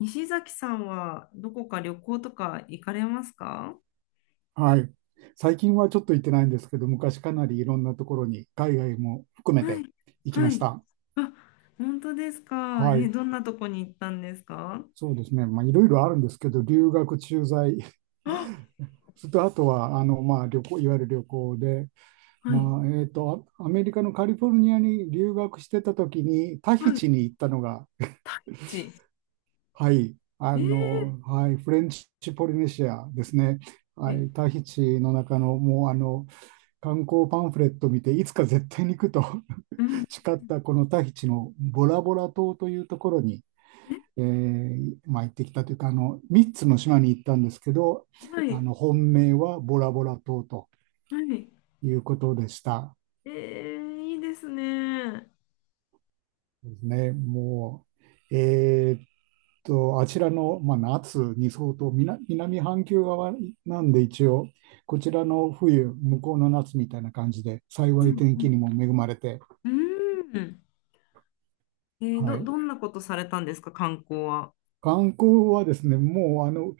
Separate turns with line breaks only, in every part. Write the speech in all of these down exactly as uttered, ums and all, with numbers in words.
西崎さんはどこか旅行とか行かれますか？
はい。最近はちょっと行ってないんですけど、昔かなりいろんなところに、海外も含め
は
て
い。
行きま
は
し
い。
た。
あ、本当ですか。
は
え、
い。
どんなとこに行ったんですか？
そうですね。まあ、いろいろあるんですけど、留学、駐在、
あ、
それとあとは、あの、まあ、旅行、いわゆる旅行で、
はい。
まあ、えっと、アアメリカのカリフォルニアに留学してた時に、タヒ
はい。
チに行ったのが、
ち。
はい、あ
えー、
の、はい、フレンチポリネシアですね。
え
はい、タヒチの中の、もう、あの、観光パンフレット見て、いつか絶対に行くと
うん。
培ったこのタヒチのボラボラ島というところに、
え、
えーまあ、行ってきたというか、あのみっつの島に行ったんですけど、
は
あ
い。
の本命はボラボラ島と
はい。
いうことでした。
えー、いいですね。
ですね。もうえーっとあちらの、まあ、夏に相当、南南半球側なんで、一応こちらの冬、向こうの夏みたいな感じで、幸
う
い
ん。
天
う
気に
ん。
も恵まれて、
うんえー、
は
ど、
い、
どんなことされたんですか、観光は？
観光はですね、もうあの、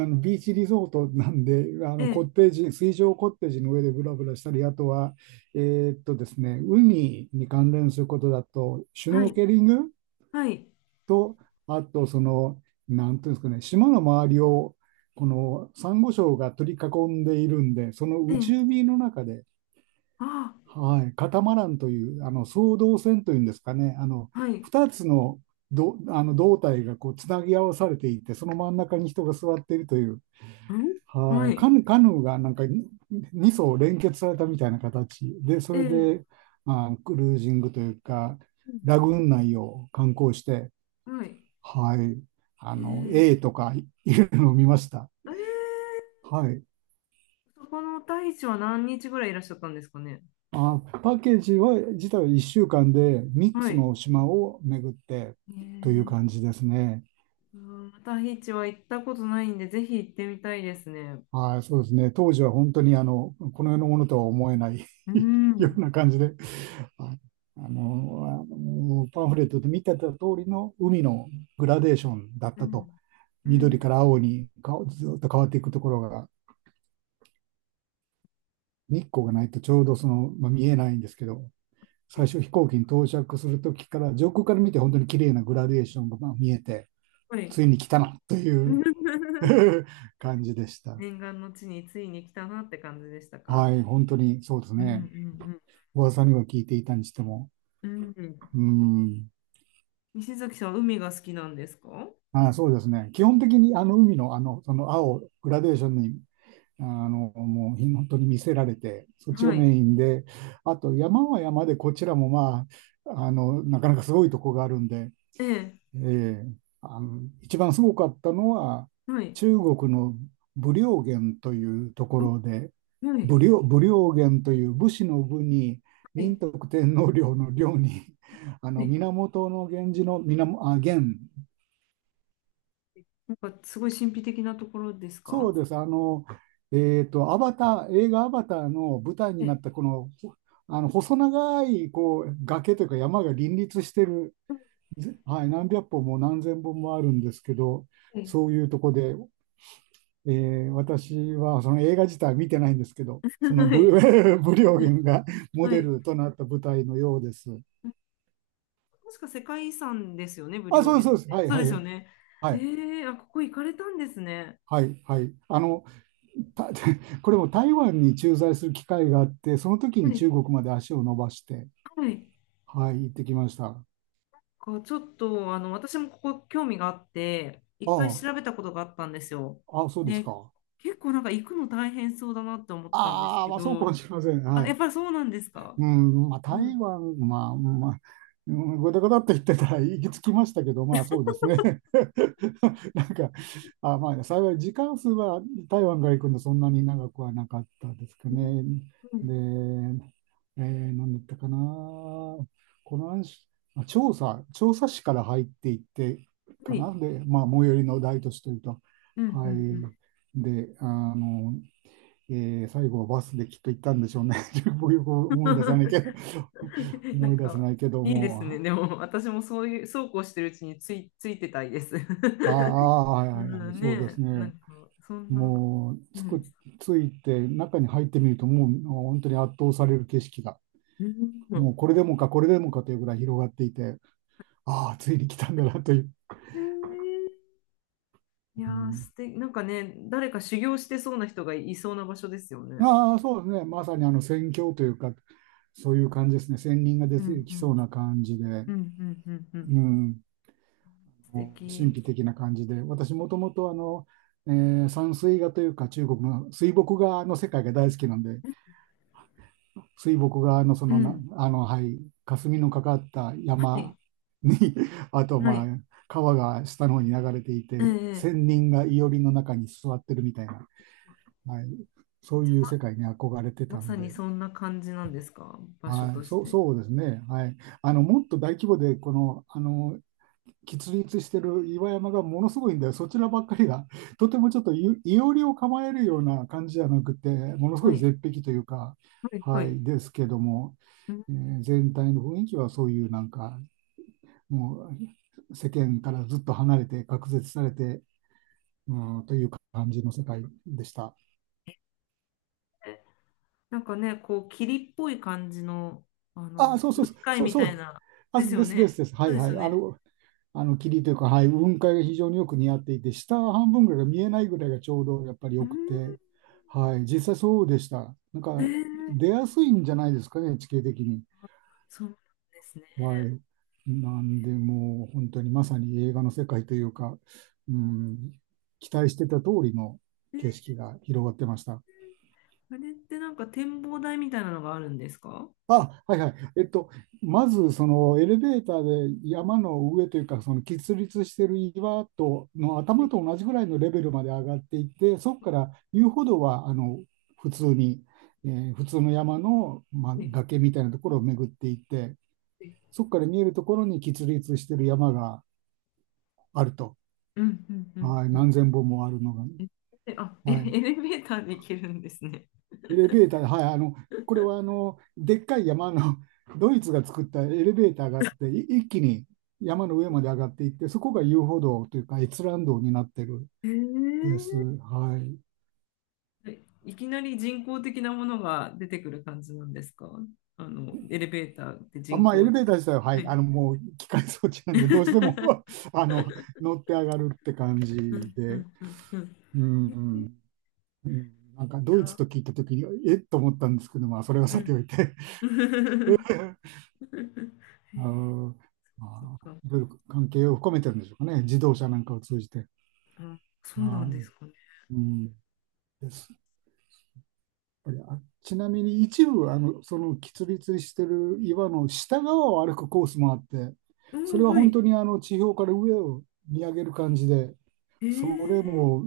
あのビーチリゾートなんで、あ
え
のコッ
ー、
テージ、水上コッテージの上でブラブラしたり、あとは、えーっとですね、海に関連することだと、シュ
は
ノー
い。
ケリング
はい。
と、あとその、なんていうんですかね、島の周りを、このサンゴ礁が取り囲んでいるんで、その
えー、
内海の中で、
あ
はい、カタマランという、あの双胴船というんですかね、あの
ー、はい。
ふたつの、どあの胴体がこうつなぎ合わされていて、その真ん中に人が座っているという、
ん
は
は
い、カ
い。
ヌ、カヌーがなんかに層連結されたみたいな形で、そ
え
れ
ー、
でまあクルージングというか、
うん
ラグーン内を観光して、
はい。
はい、あ
え
の
ー
A とかいるのを見ました。
えー、
はい。
そこのタヒチは何日ぐらいいらっしゃったんですかね？
あ、パッケージは自体はいっしゅうかんで3
は
つ
い。
の島を巡って
え
という
ー、
感じですね。
うんタヒチは行ったことないんで、ぜひ行ってみたいですね。
はい、そうですね。当時は本当にあのこの世のものとは思えない
う
よう
ん、
な感じで、ああの、あのパンフレットで見てた通りの海のグラデーションだっ
う
たと、
ん、う
緑
ん。
から青にかずっと変わっていくところが、日光がないとちょうどその、まあ、見えないんですけど、最
で、
初飛行機に到着するときから、上空から見て本当に綺麗なグラデーションがまあ見えて、
はい。
ついに来たなという 感じでした。
念願の地についに来たなって感じでしたか？
はい、本当にそうです
うんう
ね。
ん
噂には聞いていたにしても。
うんうん。
うん。
西崎さんは海が好きなんですか？
あ、そうですね。基本的にあの海のあの、その青、グラデーションに、あの、もうひ本当に見せられて、そっちが
はい。
メインで、あと山は山でこちらもまあ、あの、なかなかすごいとこがあるんで、
ええ。
ええ、あの、一番すごかったのは、
はい。
中国の武陵源というとこ
あ
ろで、
は
武
い。
陵、武陵源という、武士の武に、
は
仁
い。
徳天皇陵の陵に、あ
は
の、
い。
源源氏の源、あ、源、
なんかすごい神秘的なところですか？
そうです、あの、えーと、アバター、映画アバターの舞台
え
になっ
え。
たこの、あの細長いこう崖というか山が林立してる、
は
ぜはい、何百本も何千本もあるんですけど、
い
そういうとこで、えー私はその映画自体は見てないんですけど、その
は
ブリ、
い。
ブリオゲ ンがモ
は
デ
い。
ルとなった舞台のようです。
確か世界遺産ですよね、武
あ、
陵
そうです
源
そう
っ
です。
て。
はい
そう
は
で
い
す
は
よ
い。
ね。ええ、あ、ここ行かれたんですね。
はい、はい。あの、た これも台湾に駐在する機会があって、その時
は
に
い。
中国まで足を伸ばして、
はい。
はい、行ってきました。あ
こうちょっと、あの、私もここ興味があって、いっかい
あ、
調べたことがあったんですよ。
あ、そうです
で、
か。
結構なんか行くの大変そうだなって思ったんです
ああ、
け
まあそうかも
ど、
しれません。は
あ、やっ
い。
ぱりそうなんですか。
うん、まあ、
うん。
台湾、まあ、まあ、うんごだごだって言ってたら行き着きましたけど、まあそうですね。なんか、あ、まあ幸い時間数は台湾から行くのそんなに長くはなかったですかね。
うん。
で、えー、何だったかな。この話、あ調査、調査市から入っていって
は
かな。
い。
で、まあ最寄りの大都市というと。
うん。う
は
ん。うん。
い。で、あの、えー最後はバスできっと行ったんでしょうね。僕よく思い出さないけど、
なん
思い出せ
か、
ないけど
いいですね。
も、
でも、私もそういう、そうこうしてるうちについ、ついてたいです。
あ あ、はい
う
はいはい、
ん
そうで
ね、
す
な
ね。
んか、そんな、
もう
う
つ
ん。
く、ついて中に入ってみると、もう本当に圧倒される景色が、
う
も
ん。
うこれでもか、これでもかというぐらい広がっていて、ああ、ついに来たんだなという。
へえ。いや
う
ー、
ん、
素敵、なんかね、誰か修行してそうな人がいそうな場所ですよね。
ああ、そうですね。まさにあの宣教というか、そういう感じですね。仙人が出
う
て
んう
きそ
ん。
うな感じで。
うんうんうんうん。
うん。
素
神
敵。
秘的な感じで、私もともとあの、えー山水画というか中国の水墨画の世界が大好きなんで、水墨画のそ
う
のな、
ん。
あの、はい、霞のかかった
は
山
い。
に あと
は
まあ、
い。
川が下の方に流れてい
え
て、仙
え。
人が庵の中に座ってるみたいな、はい、そ
じ
ういう
ゃあ、
世界に憧れて
ま、ま
たん
さに
で、
そんな感じなんですか、場所
は
と
い、
し
そう、
て？
そうですね、はい、あのもっと大規模でこの、あの結立してる岩山がものすごいんだよ。そちらばっかりが、とてもちょっとい、いおりを構えるような感じじゃなくて、ものす
は
ごい
い。
絶壁というか、
はい。は
はい、
い。
ですけども、
うん。
えー全体の雰囲気はそういうなんか、もう世間からずっと離れて、隔絶されて、うん、という感じの世界でした。
なんかね、こう、霧っぽい感じの、あの、
あ、そうそ
雲
うそう、
海
そう
み
そ
たい
う。
な、
あ、
ですよ
ですです
ね。
です。は
そう
い
です
は
よ
い。あ
ね。
の、あの霧というか、はい、雲海が非常によく似合っていて、下半分ぐらいが見えないぐらいがちょうどやっぱり
う
よくて、
ー
はい、実際そうでした。なん
ん、え
か出
ー、
やすいんじゃないですかね、地形的に。
そうなんですね。
はい。なんで、もう本当にまさに映画の世界というか、うん、期待してた通りの
えー、
景色が広がってました。
あれってなんか展望台みたいなのがあるんですか？は
あ、はいはい。えっと、まず、そのエレベーターで山の上というか、その喫立している岩との頭
い
と同じぐらいのレベルまで上がっていって、そこから遊歩道はあの普通に、えー普通の山の、まあ、
はい
崖みたいなところを巡っていって、
はい。
そこから見えるところに喫立している山があると。
うんうんうん
はい、
うん。
何千本もあるのが。
え、えあ、え、エ
はい。
レベーターで行けるんですね。
エレベーター、はい、あの、これはあの、でっかい山の、ドイツが作ったエレベーターがあって、い一気に山の上まで上がっていって、そこが遊歩道というか、閲覧道になってるん
え
です。
ー、
はい。
えいきなり人工的なものが出てくる感じなんですか？あの、エレベーターって
あ、
人
まあ、エ
工
レ
知
ベー
能。
ター自体は、は
は
い、
い。
あの、もう機械装置なんで、どうしても あの、乗って上がるって感じ
うんう
で、
んうんうん。
うん、うんうん、なんか
い
ドイツ
や
と聞いたときに、えっと思ったんですけど、まあ、それはさ
ー、
ておいて
うん。
あの、
そっ
まあ、
か。
いろいろ関係を含めてるんでしょうかね、自動車なんかを通じて。
あ、そうな
は
んですかね。
い。うん。です。やっぱりあ、ちなみに一部、あの、その、きつりつりしてる岩の下側を歩くコースもあって、
う
それ
ん、
は
は
本
い。
当にあの、地表から上を見上げる感じで、
えー、
それも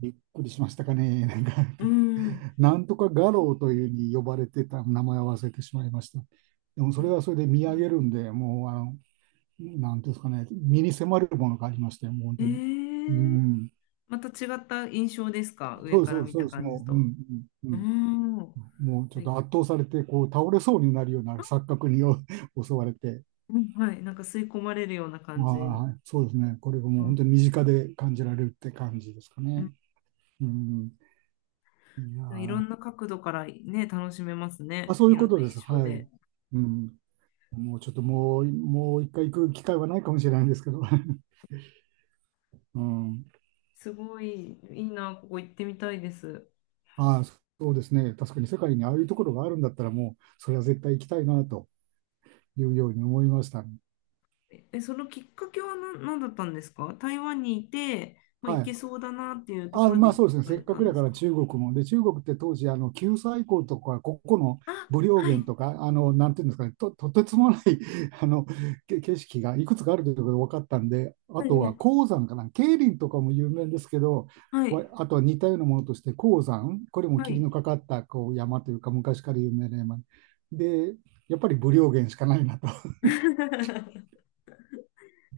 びっくりしましたかね。なんか、
うん。
なんとか画廊というに呼ばれてた名前を忘れてしまいました。でも、それ
な
はそれで見上げるんで、もう、あの、なんていうんですかね、身に迫るものがありましたよ、もう本
え
当に。う
ー、
ん。
また違った印象ですか、上
そうです
か
そ
ら
うです
見
そ
た
うです、
感じ
もう、う
と？
ん、う
うー
ん、
ん。は
もうちょっ
い。
と圧倒されて、こう倒れそうになるような錯覚に 襲われて、
うん、はい。なんか吸い込まれるような感じ。
まあ、そうですね、これがも
う
う
ん
本当に身近で感じられるって感じですか
う
ね。
ん。
うん、いやー
じゃあ、いろ
ま
んな角度からね、楽しめます
あ、
ね。
そうい
い
う
ろん
こ
な
とです。
印象
は
で。
い。うん、もうちょっともう、もう一回行く機会はないかもしれないんですけど、うん、
すごい、いいな、ここ行ってみたいです。
ああ、そうですね、確かに世界にああいうところがあるんだったら、もうそれは絶対行きたいなというように思いましたね。
え、そのきっかけは何、何だったんですか？台湾にいて、まあ、
は
行け
い、
そうだなっていうとこ
あ、
ろで
まあ
行
そうですね、
か
せっ
れ
か
た
く
ん
だ
で
か
す
ら
か？
中国も。で、中国って当時、あの九寨溝とか、ここの
あ、
武陵
はい。
源とか、あのなんていうんですかね、と、とてつもない あのけ景色がいくつかあるということが分かったんで、あ
は
とは
い
黄山かな、桂林とかも有名ですけど、
は
わ
い。
あとは似たようなものとして、黄山、これも
は
霧
い。
のかかったこう山というか、昔から有名な山。で、やっぱり武陵源しかないなと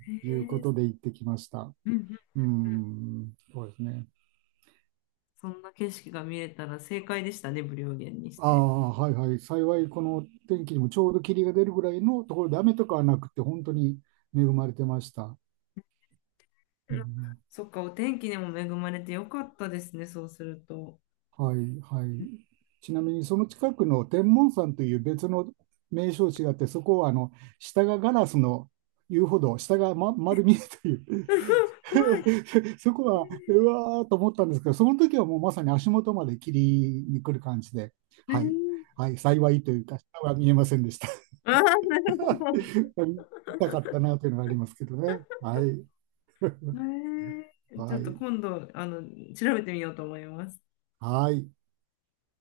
へ
いうこ
え。
とで行ってきました。
うんうんうんうん。
うん、そうですね。
そんな景色が見れたら正解でしたね、無料券にし
あ
て。
あ、はいはい。幸い、この天気にもちょうど霧が出るぐらいのところで雨とかはなくて、本当に恵まれてました。う
うん。
ん、
そっか、お天気にも恵まれてよかったですね、そうすると。
はいはい。ちなみに、その近くの天文山という別の名称地があって、そこはあの下がガラスの言うほど下が、ま、丸見えという
怖い。
そこはうわーと思ったんですけど、その時はもうまさに足元まで霧に来る感じで、
え
はい、
ー、
はい、幸いというか、下は見えませんでした。
あー、なるほ ど。
見たかったなというのがありますけどね。はい。
えー、ちょ
は
っと
い。
今度、あの、調べてみようと思います。
はい。